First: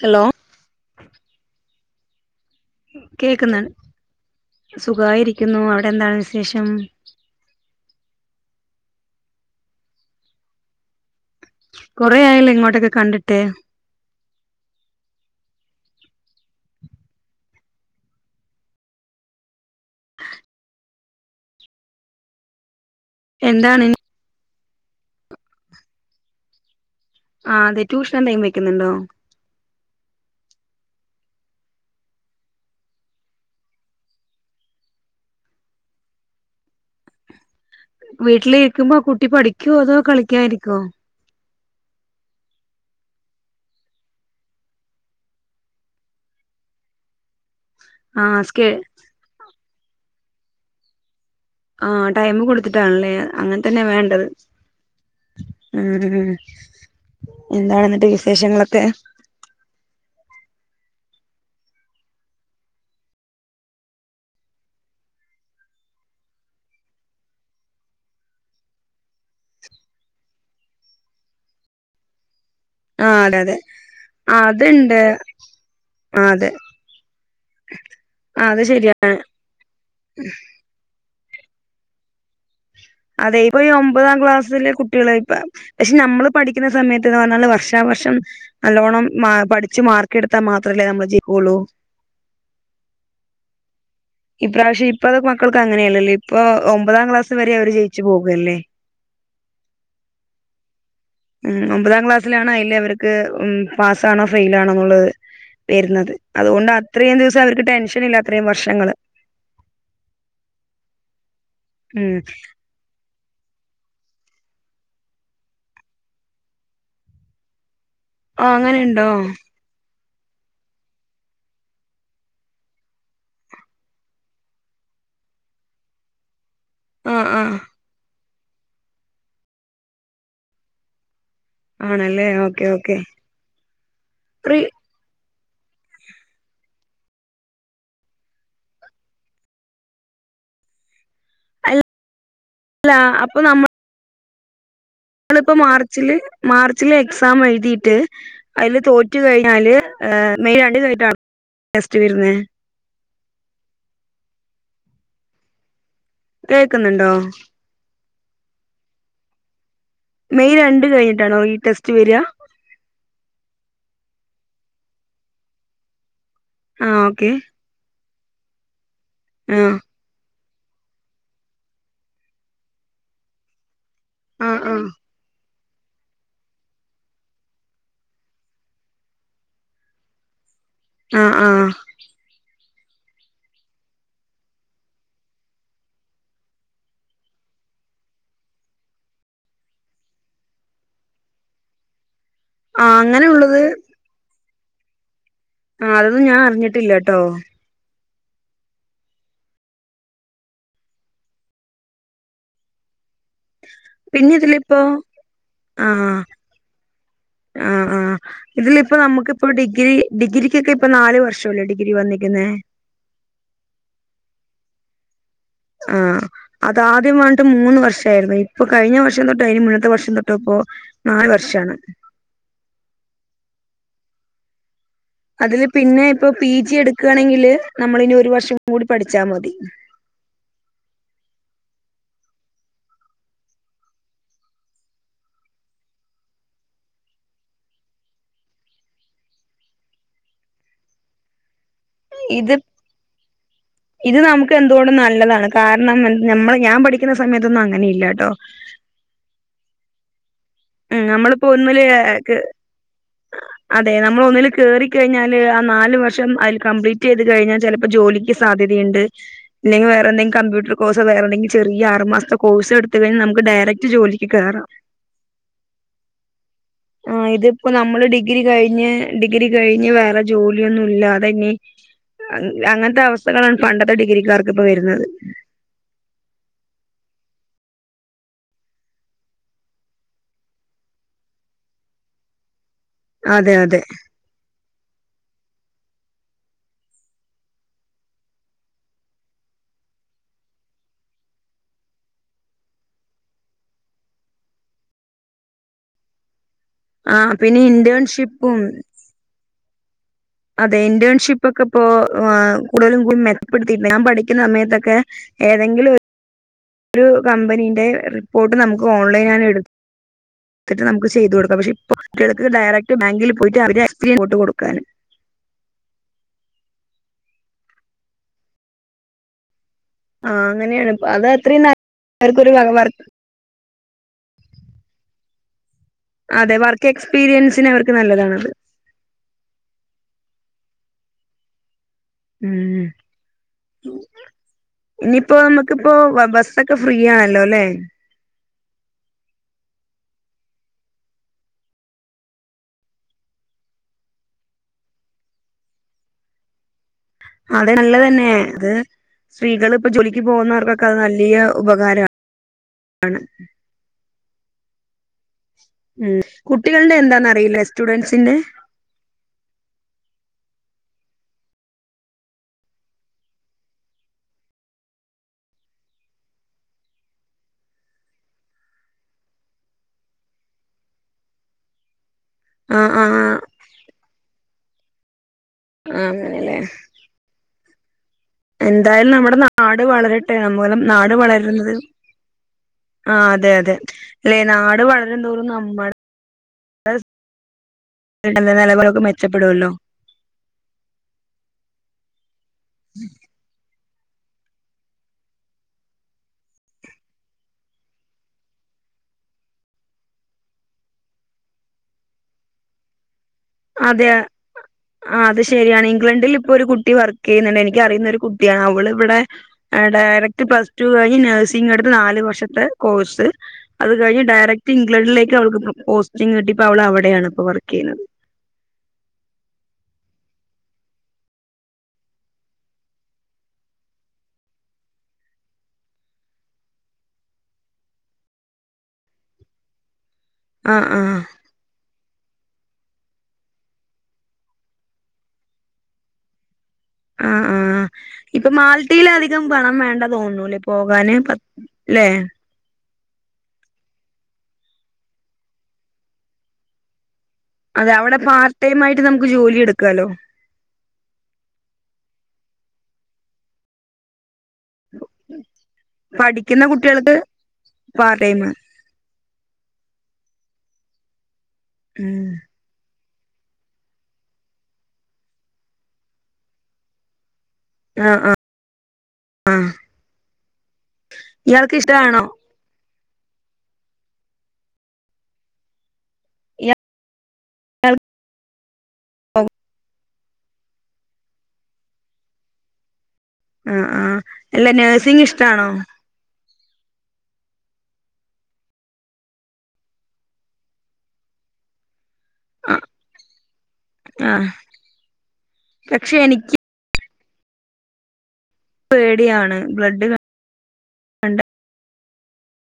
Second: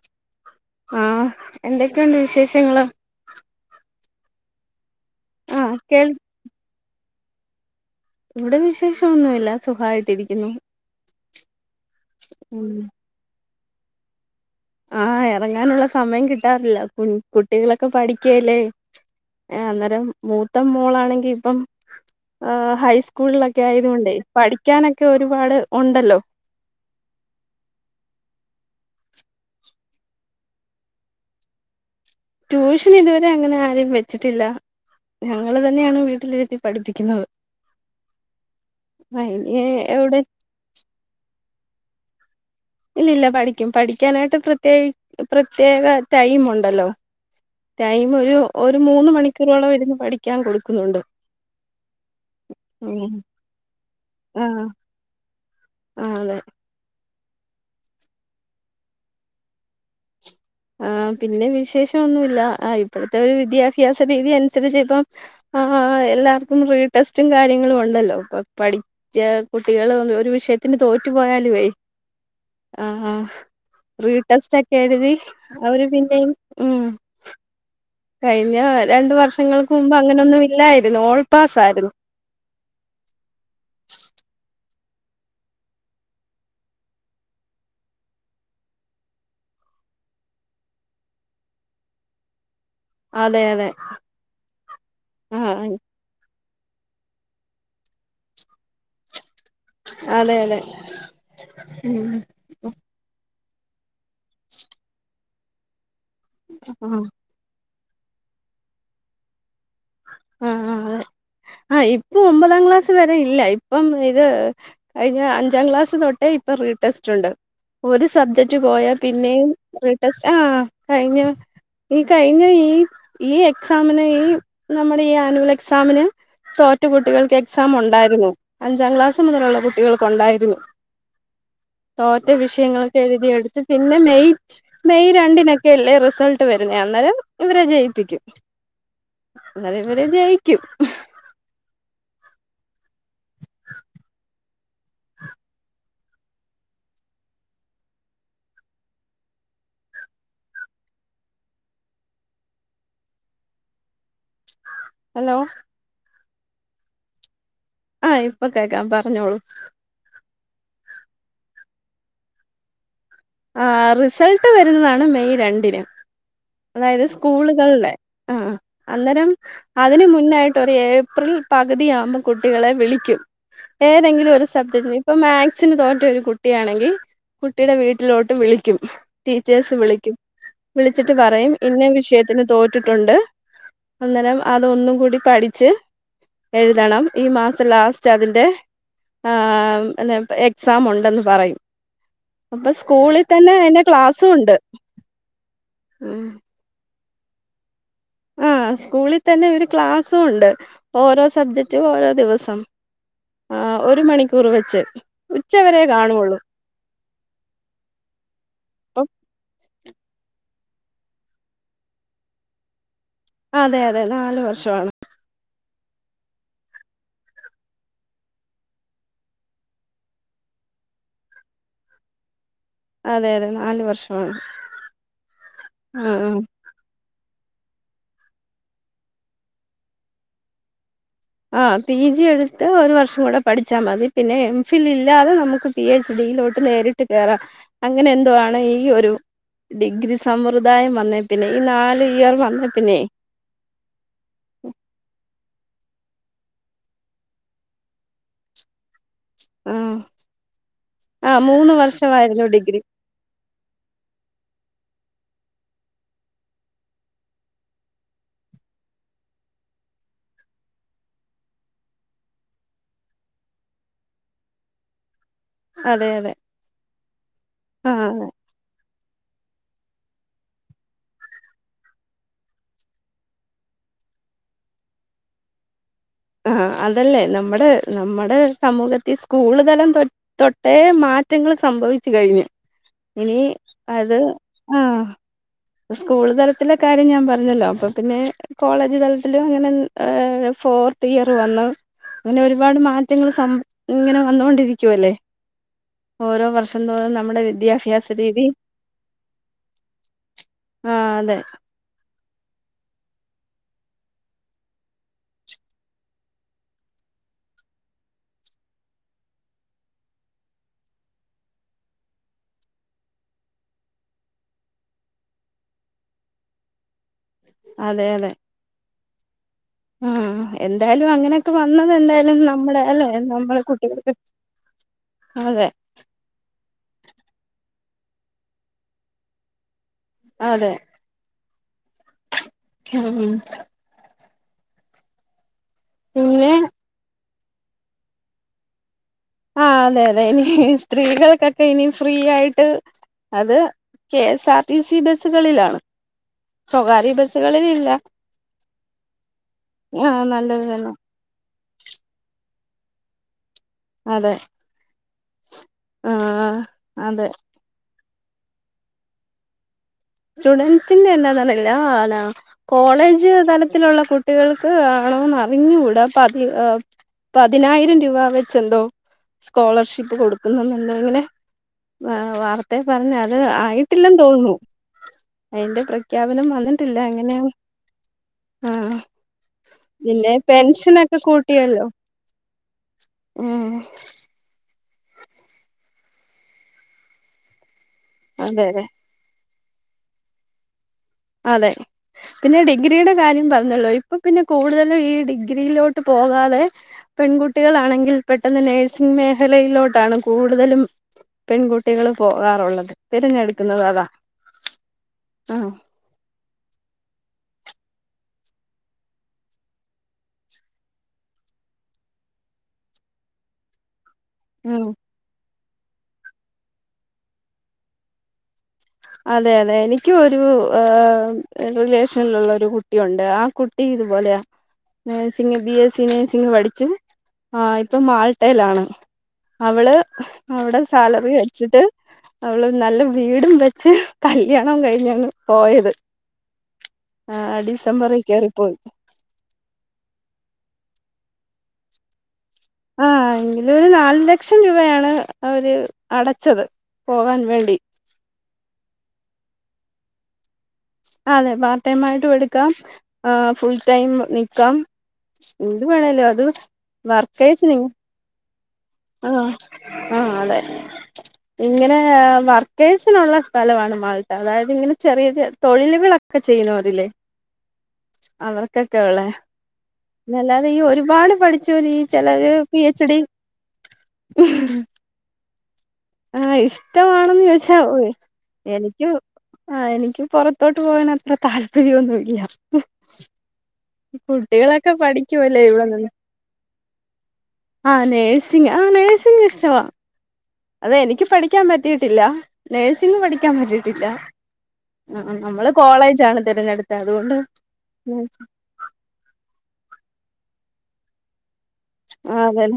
Hello ആഹ് എന്തൊക്കെയുണ്ട് വിശേഷങ്ങള് കേക്കുന്ന് സുഖായിരിക്കുന്നു ആഹ് അവിടെ കേൾ എന്താണ് വിശേഷം ഇവിടെ വിശേഷംഒന്നുഇല്ല സുഹായിട്ടിരിക്കുന്നു കൊറെ ആയല്ലോ ഇങ്ങോട്ടൊക്കെ കണ്ടിട്ട് ആഹ് എറങ്ങാനുള്ള സമയം കിട്ടാറില്ല കു കുട്ടികളൊക്കെ പഠിക്കല്ലേ ഏ അന്നേരം മൂത്ത മോളാണെങ്കിൽ ഇപ്പം ആഹ് ഹൈസ് സ്കൂളിലൊക്കെ എന്താണ് ആയത് കൊണ്ടെ പഠിക്കാനൊക്കെ ഒരുപാട് ഉണ്ടല്ലോ ആ അതെ ട്യൂഷൻ എന്തേം വെക്കുന്നുണ്ടോ ട്യൂഷൻ ഇതുവരെ അങ്ങനെ ആരേം വെച്ചിട്ടില്ല ഞങ്ങള് തന്നെയാണ് വീട്ടിലിരുത്തി പഠിപ്പിക്കുന്നത് വീട്ടിലിരിക്കുമ്പോ കുട്ടി ആഹ് ഇനി പഠിക്കോ അതോ എവിടെ കളിക്കായിരിക്കുവോ ഇല്ല ഇല്ല പഠിക്കും പഠിക്കാനായിട്ട് പ്രത്യേക പ്രത്യേക ടൈം ഉണ്ടല്ലോ ടൈം ആ ഒരു സ്കേ ഒരു മൂന്ന് മണിക്കൂറോളം ഇരുന്ന് പഠിക്കാൻ കൊടുക്കുന്നുണ്ട് ആഹ് ടൈം കൊടുത്തിട്ടാണല്ലേ ആഹ് അങ്ങനെ തന്നെയ വേണ്ടത് ഉ ആഹ് ഉ അതെ എന്താണ ന്നിട്ട് വിശേഷങ്ങളൊക്കെ ആ പിന്നെ വിശേഷംഒന്നുല്ല ഇപ്പോഴത്തെ ഒരു വിദ്യാഭ്യാസ രീതി അനുസരിച്ച് ഇപ്പം ആ എല്ലാർക്കും റീ ടെസ്റ്റും കാര്യങ്ങളും ഉണ്ടല്ലോ ഇപ്പൊ പഠി കുട്ടികള് ഒരു വിഷയത്തിന് തോറ്റു പോയാലുവേ [inaudible] ആ ആ അതെ അതെ റീ ആ ടെസ്റ്റ് ഒക്കെ അതുണ്ട് എഴുതി അവര് ആ പിന്നെയ അതെ ഉ ആ കഴിഞ്ഞ അത് ശരിയാ രണ്ടു വർഷങ്ങൾക്ക് മുമ്പ് അങ്ങനൊന്നും ഇല്ലായിരുന്നു ഓൾപാസ് ആായിരുന്നു അതെ ഇപ്പൊ ഈ ഒമ്പതാം ക്ലാസ്സിലെ കുട്ടികള ഇപ്പ പക്ഷെ നമ്മള് പഠിക്കുന്ന സമയത്ത് എന്ന് പറഞ്ഞാല് വർഷാവർഷം നല്ലോണ്ണം പഠിച്ച് മാർക്ക് എടുത്താൽ മാത്രമല്ലേ നമ്മൾ ജയിുക്കുള്ളൂ അതെ അതെ ഇപ്രാവശ്യം ഇപ്പ അത് മക്കൾക്ക് ആഹ് അങ്ങനെയല്ലല്ലോ ഇപ്പൊ ഒമ്പതാം ക്ലാസ് വരെ അവര് ജയിച്ചു പോകല്ലേ അതെ അതെ ഉ ഒമ്പതാം ഉം ക്ലാസ്സിലാണ് അല്ലേ അവർ ക്ക് ഉം പാസ്സ് ആണോ ഫൈൽ ആണോ എന്നുള്ളത് വരുന്നത് അതുകൊണ്ട് ആഹ് അത്രയും റിസ്ക് അവർക്ക് ടെൻഷൻ ഇല്ല അത്രയും വർഷങ്ങങ്ങള് ആഹ് ആഹ് ആ ഉം ഇപ്പൊ ഒമ്പതാം ക്ലാസ് വരെ ഇല്ല ഇപ്പം ഇത് കഴിഞ്ഞ അഞ്ചാം ക്ലാസ് തൊട്ടേ ഇപ്പൊ റീടെസ്റ്റ് ഉണ്ട് ഒരു ആ സബ്ജക്റ്റ് പോയാൽ അങ്ങനെയുണ്ടോ പിന്നെയും റീ ടെസ്റ്റ് ആ കഴിഞ്ഞ ഈ കഴിഞ്ഞ ഈ ഈ എക്സാമിനെ ഈ നമ്മുടെ ഈ ആനുവൽ എക്സാമിന് തോറ്റ ആഹ് കുട്ടികൾക്ക് ആഹ് എക്സാം ഉണ്ടായിരുന്നു അഞ്ചാം ക്ലാസ് മുതലുള്ള കുട്ടികൾക്കുണ്ടായിരുന്നു ആണല്ലേ തോറ്റ ഓക്കെ ഓക്കെ വിഷയങ്ങളൊക്കെ എഴുതിെടുത്ത് പിന്നെ മെയറ്റ് മെയ് രണ്ടിനൊക്കെയല്ലേ റിസൾട്ട് വരുന്നെ അന്നേരം ഇവരെ ജയിപ്പിക്കും അന്നേരം ഇവര് ജയിക്കും അല്ല അപ്പൊ നമ്മ ഞമ്മളിപ്പോ മാർച്ചില് മാർച്ചില് എക്സാം എഴുതിയിട്ട് അതില് തോറ്റു കഴിഞ്ഞാല് മെയ് രണ്ട് കഴിഞ്ഞിട്ടാണ് ടെസ്റ്റ് വരുന്നത് ഹലോ കേൾക്കുന്നുണ്ടോ ആഹ് ഇപ്പൊ കേക്കാാം പറഞ്ഞോളൂ മെയ് രണ്ട് കഴിഞ്ഞിട്ടാണോ ഈ ടെസ്റ്റ് വരിക ആ റിസൾട്ട് വരുന്നതാണ് മെയ് രണ്ടിന് ആ അതായത് ഓക്കെ സ്കൂളുകളുടെ ആ അന്നേരം ആഹ് അതിന് മുന്നായിട്ട് ഒരു ഏപ്രിൽ പകുതിയാകുമ്പോൾ കുട്ടികളെ വിളിക്കും ഏതെങ്കിലും ഒരു ആ സബ്ജക്ട് ആ ഇപ്പൊ മാത്സിന് തോറ്റ ഒരു കുട്ടിയാണെങ്കിൽ കുട്ടിയുടെ വീട്ടിൽ വീട്ടിലോട്ട് വിളിക്കും ടീച്ചേഴസ് വിളിക്കും വിളിച്ചിട്ട് ആ ആ പറയും ഇന്ന വിഷയത്തി ത്തിന് തോറ്റിട്ടുണ്ട് അന്നേരം അതൊന്നും കൂടി പഠിച്ച് എഴുതണം ഈ മാസം ലാസ്റ്റ് അതിന്റെ ആ ആ ആ അന്നപ്പം എക്സാം ഉണ്ടെന്ന് പറയും അപ്പം ആ സ്കൂളിൽ തന്നെ അങ്ങനെയുള്ളത് അതിന്റെ ക്ലാസ്സും ഉണ്ട് ആഹ് അതൊന്നും ഉം. ഞാൻ അറിഞ്ഞിട്ടില്ല കേട്ടോ. ആഹ് സ്കൂളിൽ തന്നെ ഇവര് ക്ലാസ്സും ഉണ്ട്. ഓരോ സബ്ജെക്ടും ഓരോ ദിവസം. ആഹ് ഒരു പിന്നെ മണിക്കൂർ ഇതിലിപ്പോ വെച്ച് ഉച്ചവരെ കാണുള്ളൂ. ആഹ് ആഹ് ഇതില് ഇപ്പൊ നമുക്കിപ്പം ഡിഗ്രി ഡിഗ്രിക്കൊക്കെ ഇപ്പൊ നാല് വർഷല്ലേ ഡിഗ്രി വന്നിരിക്കുന്നേ. അതെ അതെ നാല് വർഷമാണ്. ആഹ് അത് ആദ്യം വേണ്ടേ മൂന്ന് വർഷം ആയിരുന്നു ഇപ്പൊ കഴിഞ്ഞ വർഷം തൊട്ട് അതിന് മുന്നത്തെ വർഷം തൊട്ടിപ്പോ. നാല് വർഷമാണ്. അതെ അതെ നാല് വർഷമാണ്. അതില് പിന്നെ ഇപ്പൊ ആഹ് പി ജി എടുക്കയാണെങ്കില് നമ്മള് ഇനി ഒരു വർഷം കൂടി പഠിച്ചാൽ മതി. ആഹ് പി ജി എടുത്ത് ഒരു വർഷം കൂടെ പഠിച്ചാൽ മതി പിന്നെ എം ഫിൽ ഇല്ലാതെ നമുക്ക്. പി എച്ച് ഡി യിലോട്ട് നേരിട്ട് കേറാം, അങ്ങനെ എന്തോ ആണ് ഈ ഒരു. ഡിഗ്രി സമ്പ്രദായം വന്നേ പിന്നെ ഈ നാല് ഇയർ ഇത് വന്നേ പിന്നെ. [inaudible] ഇത് നമുക്ക് എന്തുകൊണ്ടും നല്ലതാണ്, കാരണം ഞമ്മള് ഞാൻ പഠിക്കുന്ന സമയത്തൊന്നും അങ്ങനെ ഇല്ല കേട്ടോ. ഉം ഉം നമ്മളിപ്പോ ഒന്നില് കേ ഡിഗ്രി അതെ നമ്മൾ ഒന്നില് കേറിക്കഴിഞ്ഞാല് ആഹ് നാല് വർഷം അതിൽ കംപ്ലീറ്റ് ചെയ്ത് കഴിഞ്ഞാൽ ചിലപ്പോ ജോലി. ക്ക് സാധ്യതയുണ്ട്. അല്ലെങ്കിൽ വേറെന്തെങ്കിലും കമ്പ്യൂട്ടർ കോഴ്സ് വേറെന്തെിങ്കിലും ചെറിയ ആറ് മാസത്തെ കോഴ്സ് എടുത്ത് കഴിഞ്ഞാൽ നമുക്ക് ഡയറക്റ്റ് ജോലിക്ക് കേറാം. അതെ അതെ ആഹ് ഇത് ഇപ്പോ നമ്മള് ആഹ് ഡിഗ്രി കഴിഞ്ഞ് ഡിഗ്രി കഴിഞ്ഞ് വേറെ ജോലിയൊന്നും ഇല്ലാതെ ഇനി. ആഹ് അങ്ങനത്തെ അവസ്ഥകളാണ് പണ്ടത്തെ ഡിഗ്രിക്കാർക്ക് ഇപ്പ വരുന്നത്. ആഹ് അതല്ലേ നമ്മുടെ നമ്മുടെ സമൂഹത്തിൽ സ്കൂള് തലം തൊ തൊട്ടേ മാറ്റങ്ങൾ സംഭവിച്ചു കഴിഞ്ഞു ഇനി അതെ അതെ അത് ആഹ്. സ്കൂൾ തലത്തിലെ കാര്യം ഞാൻ പറഞ്ഞല്ലോ അപ്പൊ പിന്നെ. കോളേജ് തലത്തിലും ഇങ്ങനെ ഏഹ് ഫോർത്ത് ഇയർ വന്നു. അങ്ങനെ ഒരുപാട് മാറ്റങ്ങൾ സം ഇങ്ങനെ വന്നൊണ്ടിരിക്കുവല്ലേ. ഓരോ വർഷം തോറും ആ നമ്മുടെ പിന്നെ വിദ്യാഭ്യാസരീതി. ഇന്റേൺഷിപ്പും അതെ ആഹ് അതെ ഇന്റേൺഷിപ്പ് ഒക്കെ ഇപ്പൊ. ഇപ്പൊ ആഹ് കൂടുതലും കൂടുതലും മെച്ചപ്പെടുത്തിയിട്ടുണ്ട്, ഞാൻ പഠിക്കുന്ന സമയത്തൊക്കെ ഏതെങ്കിലും ഒരു. ഒരു കമ്പനിന്റെ റിപ്പോർട്ട് നമുക്ക് ഓൺലൈനിൽ ഞാൻ എടു ത്തിട്ട് നമുക്ക് ചെയ്ത് കൊടുക്കാം, പക്ഷെ ഇപ്പ കുട്ടികൾക്ക് ഡയറക്റ്റ് ബാങ്കിൽ പോയിട്ട് അവര് എക്സ്പീരിയൻസ് റിപ്പോർട്ട്‌ കൊടുക്കാന്. അതെ അതെ ആഹ് ആ അങ്ങനെയാണ് ഇപ്പൊ. എന്തായാലും അത് അങ്ങനെയൊക്കെ അത്രയും നല്ല വന്നത് എന്തായാലും അവർക്കൊരു വക- നമ്മുടെ വർക്ക് അല്ലെ നമ്മള് കുട്ടികൾക്ക്. അതെ അതെ വർക്ക് എക്സ്പീരിയൻസിന് അവർക്ക് നല്ലതാണ്. അതെ ഉം, ഉം ഇനിയിപ്പോ നമുക്കിപ്പോ പിന്നെ ബസ് ഒക്കെ. ഫ്രീ ആണല്ലോ അല്ലേ. ആഹ് അതെ അതെ ഇനി സ്ത്രീകൾക്കൊക്കെ ഇനി ഫ്രീ ആയിട്ട്. അത് K S R T C ബസ്സുകളിലാണ് സ്വകാര്യ. അത് ബസ്സുകളിലില്ല നല്ലത് തന്നെ അത് സ്ത്രീകൾ ഇപ്പൊ ജോലിക്ക് ആഹ് നല്ലത് പോകുന്നവർക്കൊക്കെ തന്നെ അത് നല്ല. വലിയ ഉപകാരം ആണ് അതെ ഉം ആഹ് കുട്ടികള്ടെ അതെ എന്താന്ന് അറിയില്ല സ്റ്റുഡന്റ്സിന്റെ സ്റ്റുഡൻസിന്റെ എന്താന്നയില്ല [unintelligible] ലാ നാ കോളേജ് തലത്തിലുള്ള കുട്ടികൾക്ക് ആണോന്ന് അറിഞ്ഞൂട അപ്പൊ അതി- പതിനായിരം രൂപ വെച്ചെന്തോ സ്കോളർഷിപ്പ് കൊടുക്കുന്നുണ്ടോ ഇങ്ങനെ ആ വാർത്തേ ആ പറഞ്ഞ ആ അത്. ആയിട്ടില്ലെന്ന് തോന്നുന്നു. അയ്ന്റെ ആ പ്രഖ്യാപനം അങ്ങനെല്ലേ വന്നിട്ട്ല്ല. എങ്ങനെ എന്തായാലും നമ്മടെ നാട് പിന്നെ വളരട്ടെ. നമലം നാട് പെൻഷനൊക്കെ വളരുന്നത്. കൂട്ടിയല്ലോ ആ അതെ ഉം അതെ. അല്ലെ നാട് വളരുംന്തോറും നമ്മടെ അതെ ഇടനിലവ അതെ [unintelligible] ക്കെ മെച്ചപ്പെടോല്ലോ. അതെ പിന്നെ ഡിഗ്രിയുടെ കാര്യം പറഞ്ഞല്ലൊ. ഇപ്പൊ പിന്നെ കൂടുതലും ഈ ഡിഗ്രിയിലോട്ട് പോകാതെ. പെൺകുട്ടികളാണെങ്കിൽ പെട്ടെന്ന് നേഴ്സിങ് മേഖലയിലോട്ടാണ് കൂടുതലും. പെൺകുട്ടികള് പോകാറുള്ളത്. തെരഞ്ഞെടുക്കുന്ന അതെ. ആ അത് ശരിയാണെ ഇംഗ്ലണ്ടില് ഇപ്പൊ ഒരു കുട്ടി വർക്ക് ചെയ്യുന്നുണ്ട് എനിക്ക് അറിയുന്നൊരു കുട്ടിയാണ്. അവള് ഇവിടെ. ഡയറക്ട് പ്ലസ് ടു കഴിഞ്ഞ് നഴ്സിംഗ എടുത്ത് നാല് വർഷത്തെ കോഴ്സ് അത് കഴിഞ്ഞ് ഡയറ ക്റ്റ് ഉം ഇംഗ്ലണ്ടിലേക്ക് അവൾക്ക് പോസ്റ്റ് കിട്ടി. ഇപ്പവള് അവിടെയാണ് ഇപ്പോ വർക്ക് ചെയ്യുന്നത്. അതെ അതെ. എനിക്ക്യ് ഒരു ഏഹ് റിലേഷൻള്ള ഒരു കുട്ടിയുണ്ട്. ആ കുട്ടി കുട്ടി ഇതുപോലെയ നേഴ്സിംഗ് ബി എസ്സി നേഴ്സിംഗ് പഠിച്ചും. ആ ഇപ്പം മാൾട്ടേലാണ്. അവള് ആ അവ്ടെ ആ സാലറി വെച്ചിട്ട് അവള് നല്ല വീടും വെ ച്ച് കല്യാണം കഴിഞ്ഞാണ് പോയത്. ആ ആ ആഹ് ഡിസംബറിൽ ഇപ്പ കേറിപ്പോയി മാൾട്ടീല് അതികം പണം വേണ്ട തോന്നുന്നു [unintelligible] പോകാന് പറ്റ് ലെ. ആ എങ്കിലും ഒരു നാല് ലക്ഷം രൂപയാണ് അവര് അടച്ചത്. പോകാൻ വേണ്ടി അതെ അവിടെ പാർട്ട് ടൈമായിട്ട് നമക്ക് ജോലി എടുക്കാല്ലോ. ആ അതെ. പാർട്ട് ടൈം ആയിട്ടും എടുക്കാം ഫുൾ ടൈം ക്കാം. എന്ത് വേണേയ്ലു അത് വർക്കേസിന് - പാർ ടൈമ്. ആ ആ അതെ. ഇങ്ങനെ ഉം വർക് കേഴ്സിനുള്ള സ്ഥലമാണ് മാൾട്ട. അതായത് ഇങ്ങനെ ചെറിയ തൊഴിലുകളൊക്കെ ചെയ്യുന്നോര്ല്ലെ. ആഹ് ആഹ് അവർക്കൊക്കെ ഉള്ളെ. ആഹ് അല്ലാതെ ഈ ഒരുപാട് ഇയാൾക്ക് പഠിച്ചോല് ഇഷ്ടാണോ ചെലര് പി എച്ച് ഡി. [inaudible] ആഹ് ഇഷ്ടമാണെന്ന് ചോദിച്ച ഓഹ് എനിക്ക് ആ എനിക്ക് പൊറത്തോട്ട് പോകാൻ അത്ര താല്പര്യൊന്നുല്ല. ആഹ് ആഹ് അല്ല കുട്ടികളൊക്കെ നഴ്സിംഗ് പഠിക്ക്വല്ലേ ഇഷ്ടാണോ ഇവിടെ നിന്ന്. ആഹ് നേഴ്സിങ് ആ നേഴ്സിങ്ങ് ഇഷ്ട വ. അതെ എനിക്ക് പഠിക്കാൻ പറ്റിയിട്ടില്ല. ആഹ് നേഴ്സിംഗ് പഠിക്കാൻ പറ്റീട്ടില്ല. ആഹ് ആ നമ്മള് പക്ഷെ കോളേജാണ് എനിക്ക് തിരഞ്ഞെടു- അതുകൊണ്ട് ഉം. പേട്യാണ് ബ്ലഡ് ക ആ അതെല്ലെ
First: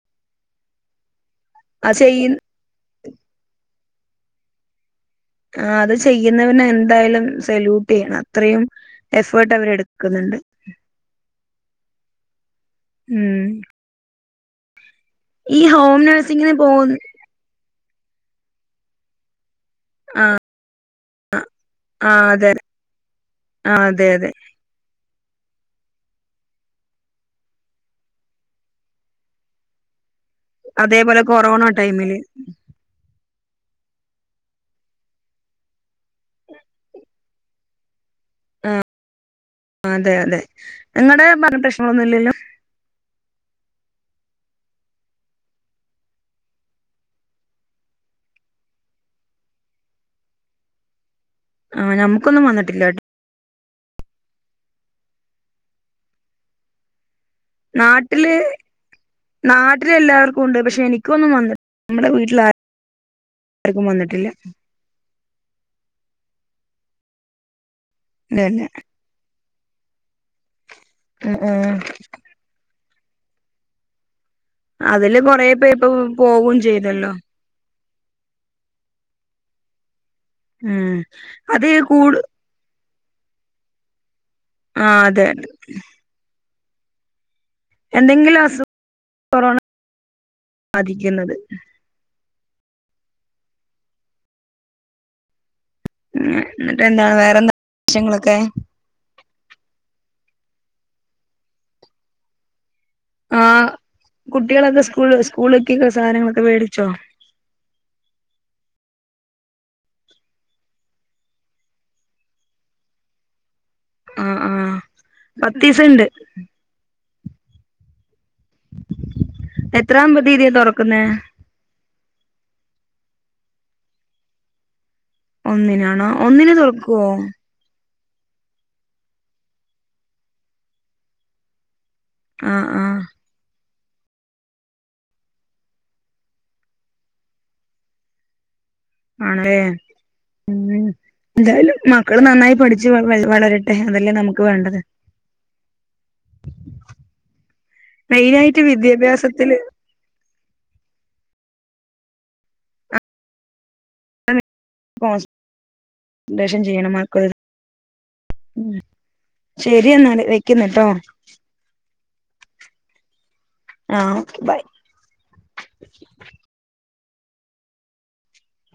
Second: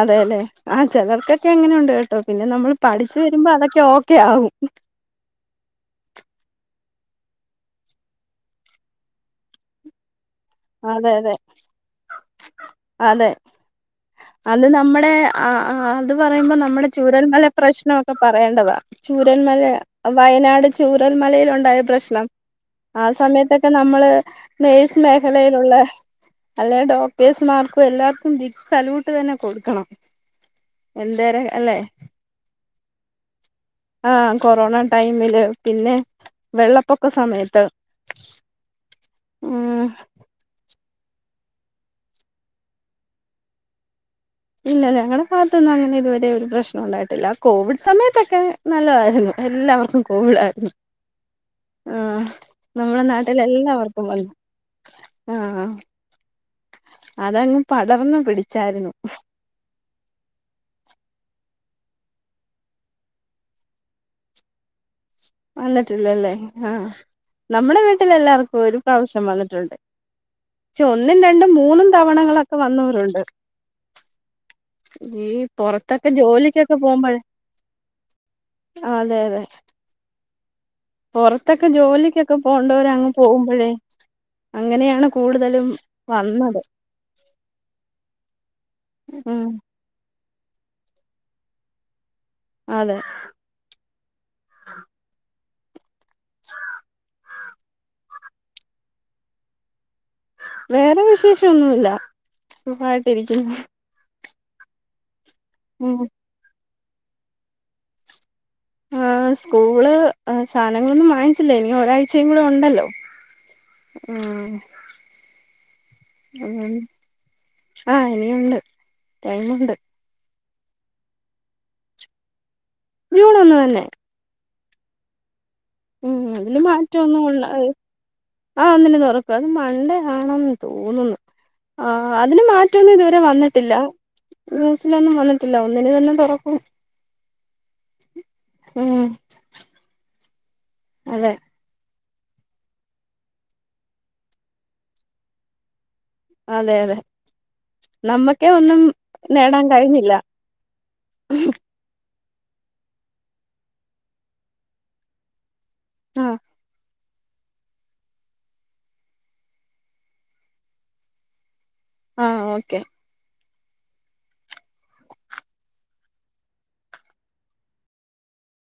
അതെ അല്ലെ ആഹ് ചെലർക്ക ക്കെ അങ്ങനെയുണ്ട് അത് കേട്ടോ ചെയ്യ പിന്നെ നമ്മൾ പഠിച്ചു വരുമ്പോ അതൊക്കെ ഓക്കെ ആകും ആ അത് ചെയ്യുന്നവന് എന്തായാലും സെല്യൂട്ട് ചെയ്യണം അത്രയും എഫേർട്ട് അവരെടുക്ക ക്കുന്നുണ്ട് അതെ അതെ അതെ ഉം അത് നമ്മടെ ആ ഈ ഹോം അത് പറയുമ്പോ നഴ്സിങ്ങിന് നമ്മുടെ പോകുന്ന ചൂരൽമല പ്രശ്നോക്കെ പറയേണ്ടതാ ചൂരൽ മല. വയനാട് ചൂരൽ മലയിലുണ്ടായ പ്രശ്നം ആഹ് അതെ ആ സമയത്തൊക്കെ ആഹ് അതെ നമ്മള് അതെ നെയ്സ് മേഖലയിലുള്ള അല്ലെൽ ഡോക്ടേഴ്സ് മാർക്കും എല്ലാർക്കും ബിഗ് സല്യൂട് തന്നെ കൊടുക്കണം അതേപോലെ എന്തേരെ കൊറോണ അല്ലെ ടൈമില് ആഹ് കൊറോണ ടൈമില് പിന്നെ വെള്ളപ്പൊക്ക സമയത്ത് ആഹ് ഉം അതെ അതെ നിങ്ങടെബാത്ത് പ്രശ്നൊന്നുംല്ലല്ലോ ഇല്ല ഞങ്ങളുടെ ഭാത്തൊന്നും അങ്ങനെ ഇതുവരെ ഒരു പ്രശ്നം ഉണ്ടായിട്ടില്ല കോവിഡ് സമയത്തൊക്കെ നല്ലതായിരുന്നു എല്ലാവർക്കും കൂളായിരുന്നു ആഹ് നമുക്കൊന്നും വന്നിട്ടില്ല നമ്മളെ നാ നാട്ടിൽ എല്ലാവർക്കും വന്നു ആഹ് ആഹ് അതങ്‌ നാട്ടില് നാട്ടില് എല്ലാവർക്കും ഉണ്ട് പക്ഷെ എനിക്കൊന്നും വന്നി നമ്മുടെ വീട്ടില ആ ർക്കും വന്നിട്ടില്ല. വന്നിട്ടില്ലല്ലേ ആഹ് നമ്മുടെ വീട്ടില് എല്ലാർക്കും ഇതന്നെ ഒരു പ്രാവശ്യം വന്നിട്ടുണ്ട്. പക്ഷെ ഒന്നും ഉം രണ്ടും ഉം മൂന്നും തവണകളൊക്കെ വന്നവരുണ്ട് അതില് ഈ കൊറേ പേര് ഇപ്പൊ പുറത്തൊക്കെ പോവും ജോലിക്കൊക്കെ ചെയ്തല്ലോ പോകുമ്പഴേ ആഹ് അതെ അതെ ഉം അത് പുറത്തൊക്കെ കൂടു ജോലിക്കൊക്കെ പോകണ്ടവരങ്ങ് പോകുമ്പോഴേ ആഹ് അങ്ങനെയാണ് അതെ കൂടുതലും വന്നത് എന്തെങ്കിലും അസു ഉം കൊറോണ ബാധിക്കുന്നത്. അതെ ഉം ഇന്നിട്ട് എന്താണ് വേറെന്താ വിശേശങ്ങളൊക്കെ വേറെ വിശേഷംന്നുല്ല സുഖാ ആഹ് കുട്ടികളൊക്കെ സ്കൂൾ സ്കൂളിക്ക് ഉം സാധനങ്ങളൊക്കെ മേടിച്ചോ? ആഹ് സ്കൂൾ സാധനങ്ങളൊന്നും വാങ്ങിച്ചില്ല ഇനി ഒരാഴ്ചയും കൂടെ ഉണ്ടല്ലോ ആഹ് പത്തീസം ഉണ്ട് ഉം ആഹ് ഇനിയുണ്ട് ടൈമുണ്ട് എത്രാം തിയ്യതിയാ തൊറക്കുന്നേ ജൂൺ ഒന്ന് തന്നെ ഒന്നിനാണോ ഉം ഒന്നിന് അതില് തൊറക്കോ? ആഹ് ഒന്നിന് തൊറക്കും അത് മൺണ്ടയാണെന്ന് തോന്നുന്നു. ആഹ് അതിന് ആഹ് മാറ്റൊന്നും ആഹ് ഇതുവരെ വന്നിട്ടില്ല ന്യൂസിലൊന്നും വന്നിട്ടില്ല ഒന്നിന് തന്നെ തൊറക്കും. ആണല്ലേ ഉം അതെ എന്തായാലും മക്കള് നന്നായി പഠിച്ച് വളരട്ടെ അതല്ലേ നമുക്ക് വേണ്ടത്. അതെ അതെ നമ്മക്കെ മെയിനായിട്ട് ഒന്നും വിദ്യാഭ്യാസത്തില് നേടാൻ കഴിഞ്ഞില്ല ഉം കോൺസ് ആഹ് പ്പേഷൻ ചെയ്യണം മക്കളെടുത് ഉം ശരി എന്നാല് വെക്കുന്ന്ട്ടോ ആഹ് ഓക്കെ ആഹ് ഓക്കെ ബൈ